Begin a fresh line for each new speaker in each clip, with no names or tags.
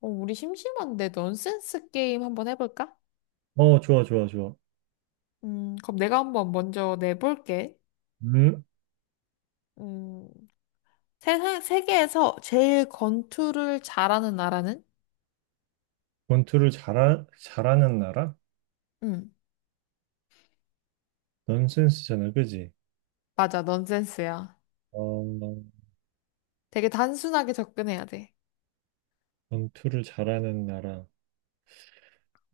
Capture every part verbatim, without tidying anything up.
어, 우리 심심한데 넌센스 게임 한번 해볼까?
어, 좋아, 좋아, 좋아.
음, 그럼 내가 한번 먼저 내볼게.
음,
음, 세상, 세계에서 제일 권투를 잘하는 나라는?
권투를 잘하, 잘하는 나라?
음,
넌센스잖아, 그지?
맞아, 넌센스야.
어,
되게 단순하게 접근해야 돼.
권투를 잘하는 나라.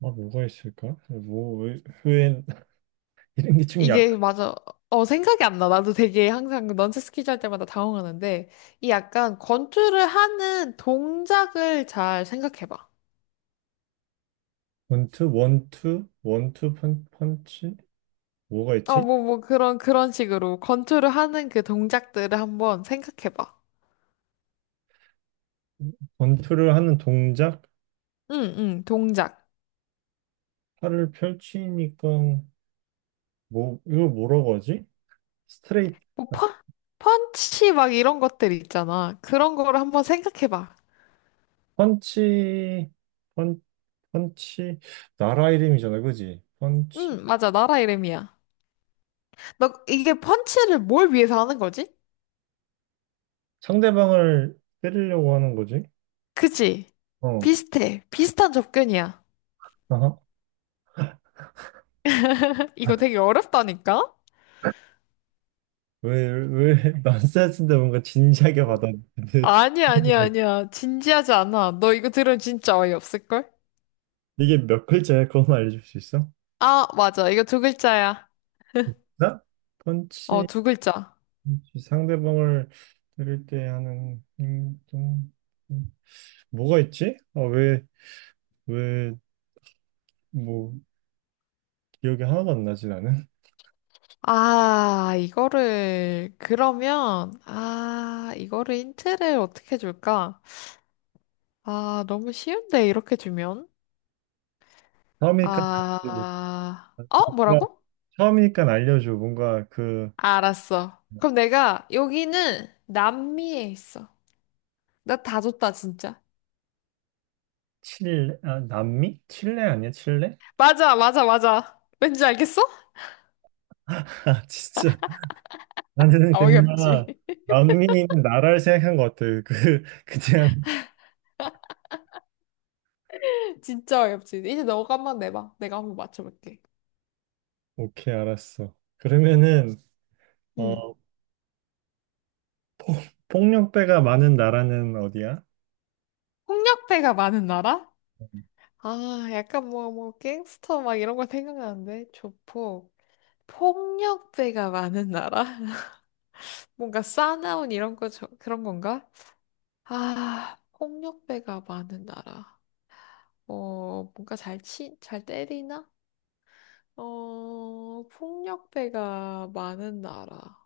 아, 뭐가 있을까? 뭐, 왜, 왜, 이런 게 좀 약간.
이게 맞아. 어, 생각이 안 나. 나도 되게 항상 넌센스 퀴즈 할 때마다 당황하는데, 이 약간 권투를 하는 동작을 잘 생각해봐.
권투, 원투, 원투 펀, 펀치? 뭐가
어,
있지?
뭐, 뭐, 그런, 그런 식으로 권투를 하는 그 동작들을 한번 생각해봐.
권투를 하는 동작?
응, 응, 동작.
팔을 펼치니까, 뭐, 이거 뭐라고 하지? 스트레이트,
뭐, 펀, 펀치 막 이런 것들 있잖아. 그런 거를 한번 생각해봐.
펀치, 펀, 펀치, 나라 이름이잖아, 그지? 펀치.
응, 맞아. 나라 이름이야. 너 이게 펀치를 뭘 위해서 하는 거지?
상대방을 때리려고 하는 거지?
그치?
어.
비슷해. 비슷한 접근이야.
아하.
이거 되게 어렵다니까?
왜, 왜 넌센스인데 뭔가 진지하게 받아들여?
아니야, 아니야, 아니야. 진지하지 않아. 너 이거 들으면 진짜 어이없을걸?
이게 몇 글자야? 그것만 알려줄 수 있어?
아, 맞아. 이거 두 글자야.
나?
어,
펀치,
두 글자.
펀치, 상대방을 때릴 때 하는 행동. 음, 뭐가 있지? 아, 왜, 왜, 뭐, 기억이 하나도 안 나지, 나는?
아, 이거를, 그러면, 아, 이거를 힌트를 어떻게 줄까? 아, 너무 쉬운데, 이렇게 주면?
처음이니까,
아, 어?
그러니까
뭐라고?
처음이니까 알려줘. 뭔가 그,
알았어. 그럼 내가, 여기는 남미에 있어. 나 다 줬다, 진짜.
칠레, 아, 남미? 칠레 아니야, 칠레?
맞아, 맞아, 맞아. 왠지 알겠어?
아, 진짜. 나는
아,
그냥
어이없지.
남미는 나라를 생각한 것 같아. 그 그냥
진짜 어이없지. 이제 너가 한번 내봐. 내가 한번 맞춰볼게.
오케이 알았어. 그러면은
응.
어 폭력배가 많은 나라는 어디야?
폭력배가 많은 나라? 아, 약간 뭐, 뭐, 갱스터 막 이런 거 생각나는데. 조폭. 폭력배가 많은 나라? 뭔가 싸나운 이런 거, 저, 그런 건가? 아, 폭력배가 많은 나라. 어, 뭔가 잘 치, 잘 때리나? 어, 폭력배가 많은 나라.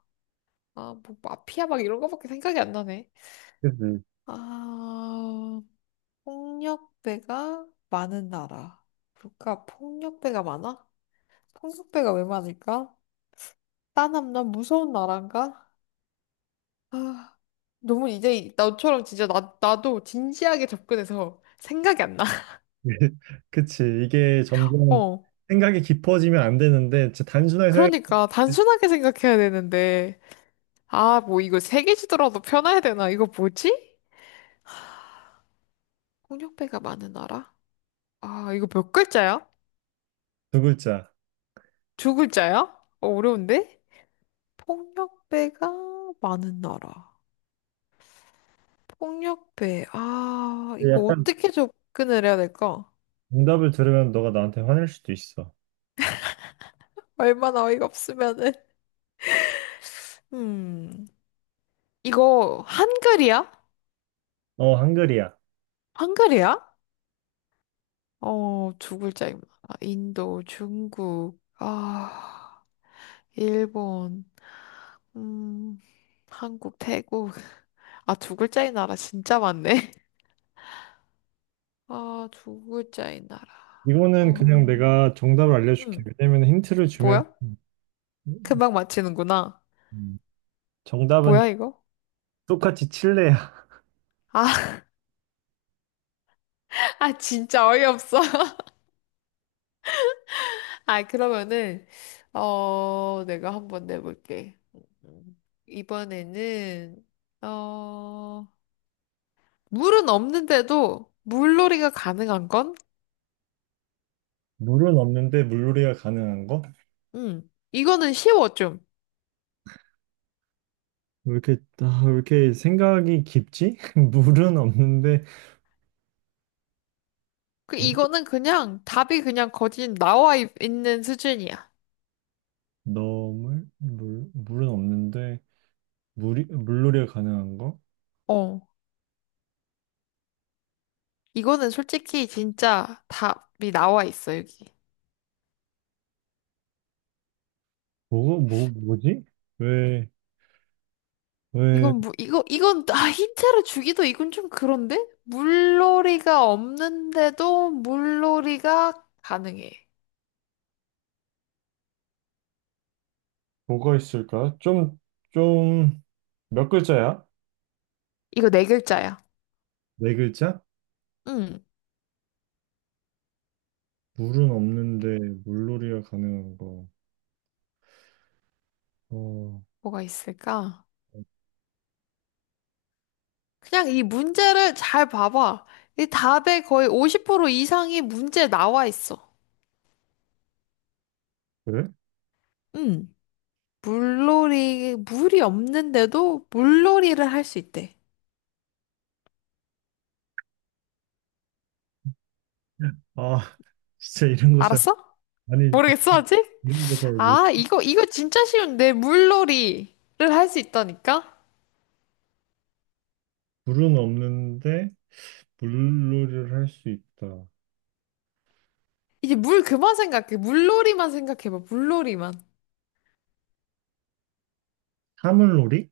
아, 뭐, 마피아 막 이런 거밖에 생각이 안 나네.
그치.
아, 폭력배가 많은 나라. 그러니까 폭력배가 많아? 폭력배가 왜 많을까? 싸남남 무서운 나라인가? 아, 너무 이제 나처럼 진짜 나, 나도 진지하게 접근해서 생각이 안 나.
그치. 이게 점점
어.
생각이 깊어지면 안 되는데 진짜 단순하게 생각해
그러니까 단순하게 생각해야 되는데 아 뭐 이거 세 개 주더라도 편해야 되나 이거 뭐지? 폭력배가 많은 나라? 아 이거 몇 글자야?
두 글자.
두 글자야? 어, 어려운데? 폭력배가 많은 나라 폭력배 아
근데
이거
약간
어떻게 접근을 해야 될까?
정답을 들으면 너가 나한테 화낼 수도 있어.
얼마나 어이가 없으면은 음 이거 한글이야?
어 한글이야.
한글이야? 어 두 글자입니다 아, 인도 중국 아 일본, 음, 한국, 태국. 아, 두 글자인 나라 진짜 많네. 아, 두 글자인 나라.
이거는 그냥
어,
내가 정답을 알려줄게.
음,
왜냐면 힌트를 주면
뭐야?
음, 음.
금방 맞히는구나.
음. 정답은
뭐야, 이거?
똑같이 칠레
아, 아, 진짜 어이없어. 아, 그러면은, 어, 내가 한번 내볼게. 음, 이번에는, 어, 물은 없는데도 물놀이가 가능한 건?
물은 없는데 물놀이가 가능한 거?
음, 이거는 쉬워, 좀.
왜 이렇게, 아, 왜 이렇게 생각이 깊지? 물은 없는데,
그
물,
이거는 그냥 답이 그냥 거진 나와 있- 있는 수준이야.
너물? 물, 물은 없는데, 물이, 물놀이가 가능한 거?
어. 이거는 솔직히 진짜 답이 나와 있어, 여기.
뭐가, 뭐, 뭐지? 왜, 왜,
이건 뭐 이거 이건 아 힌트를 주기도 이건 좀 그런데? 물놀이가 없는데도 물놀이가 가능해.
뭐가 있을까? 좀, 좀, 몇 글자야?
이거 네 글자야.
네 글자?
응.
물은 없는데, 물놀이가 가능한 거. 어,
뭐가 있을까? 그냥 이 문제를 잘 봐봐. 이 답의 거의 오십 퍼센트 이상이 문제에 나와 있어.
그래?
응. 물놀이, 물이 없는데도 물놀이를 할 수 있대.
아, 진짜 이런 거 잘,
알았어?
아니,
모르겠어, 아직?
이런 거 잘, 모르-
아, 이거, 이거 진짜 쉬운데. 물놀이를 할 수 있다니까?
물은 없는데, 물놀이를 할 수 있다.
이제 물 그만 생각해. 물놀이만 생각해봐. 물놀이만.
사물놀이?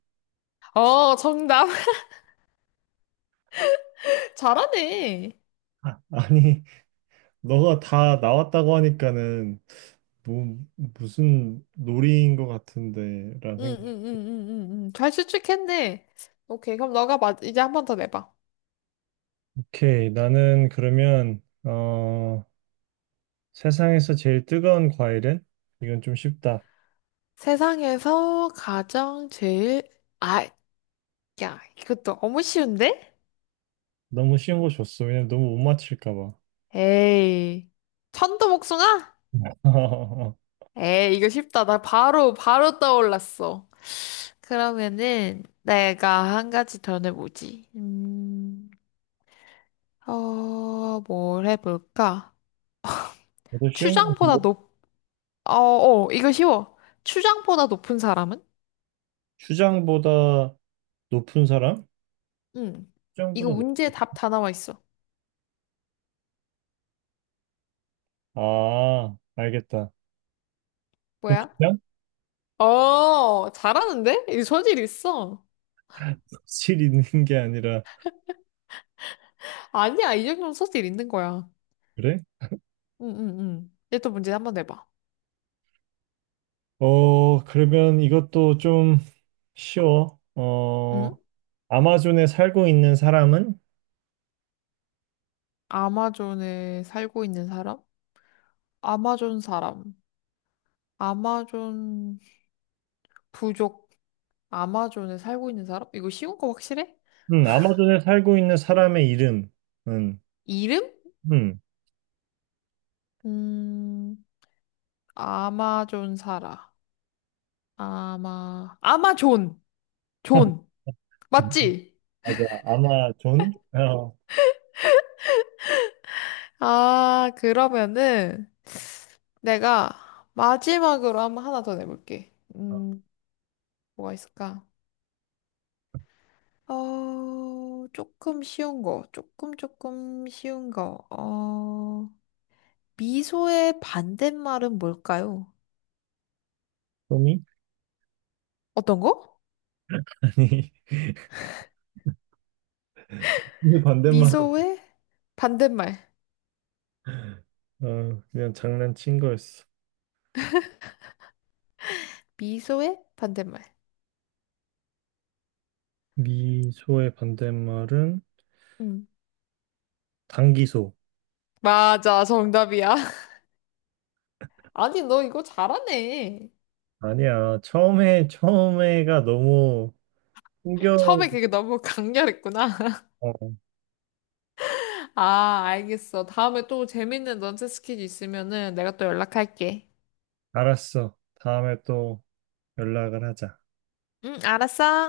어, 정답. 잘하네.
아니, 너가 다 나왔다고 하니까는 뭐, 무슨 놀이인 것 같은데, 라는
응, 응,
생각.
응, 응, 응, 응. 잘 추측했네. 오케이. 그럼 너가 마, 이제 한 번 더 내봐.
오케이, 나는 그러면 어, 세상에서 제일 뜨거운 과일은? 이건 좀 쉽다.
세상에서 가장 제일, 아, 야, 이것도 너무 쉬운데?
너무 쉬운 거 줬어. 왜냐면 너무 못 맞힐까 봐.
에이. 천도복숭아? 에이, 이거 쉽다. 나 바로, 바로 떠올랐어. 그러면은, 내가 한 가지 더 내보지. 음, 어, 뭘 해볼까?
나도 쉬운 거
추장보다
뭐?
높, 어, 어, 이거 쉬워. 추장보다 높은 사람은?
추장보다 높은 사람?
응.
추장보다
이거
높...
문제 답 다 나와 있어.
아, 알겠다.
뭐야?
고추장?
어, 잘하는데? 이 소질 있어.
실 있는 게 아니라
아니야, 이 정도면 소질 있는 거야.
그래?
응, 응, 응. 얘 또 문제 한번 내봐.
어, 그러면 이것도 좀 쉬워. 어,
응?
아마존에 살고 있는 사람은?
아마존에 살고 있는 사람? 아마존 사람. 아마존 부족, 아마존에 살고 있는 사람? 이거 쉬운 거 확실해?
음, 아마존에 살고 있는 사람의 이름은?
이름?
음,
음, 아마존 살아. 아마, 아마존! 존! 맞지?
맞아. 아마존? 어,
아, 그러면은 내가 마지막으로 한번 하나 더 내볼게. 음, 뭐가 있을까? 어, 조금 쉬운 거, 조금 조금 쉬운 거. 어, 미소의 반대말은 뭘까요?
소미?
어떤 거?
아니, 반대말.
미소의 반대말.
어, 그냥 장난친 거였어.
미소의 반대말.
미소의 반대말은
음.
단기소.
맞아, 정답이야. 아니, 너 이거 잘하네.
아니야. 처음에, 처음에가 너무 충격.
처음에 그게 너무 강렬했구나.
어,
아, 알겠어. 다음에 또 재밌는 넌센스 퀴즈 있으면은 내가 또 연락할게.
알았어. 다음에 또 연락을 하자.
응, 알았어.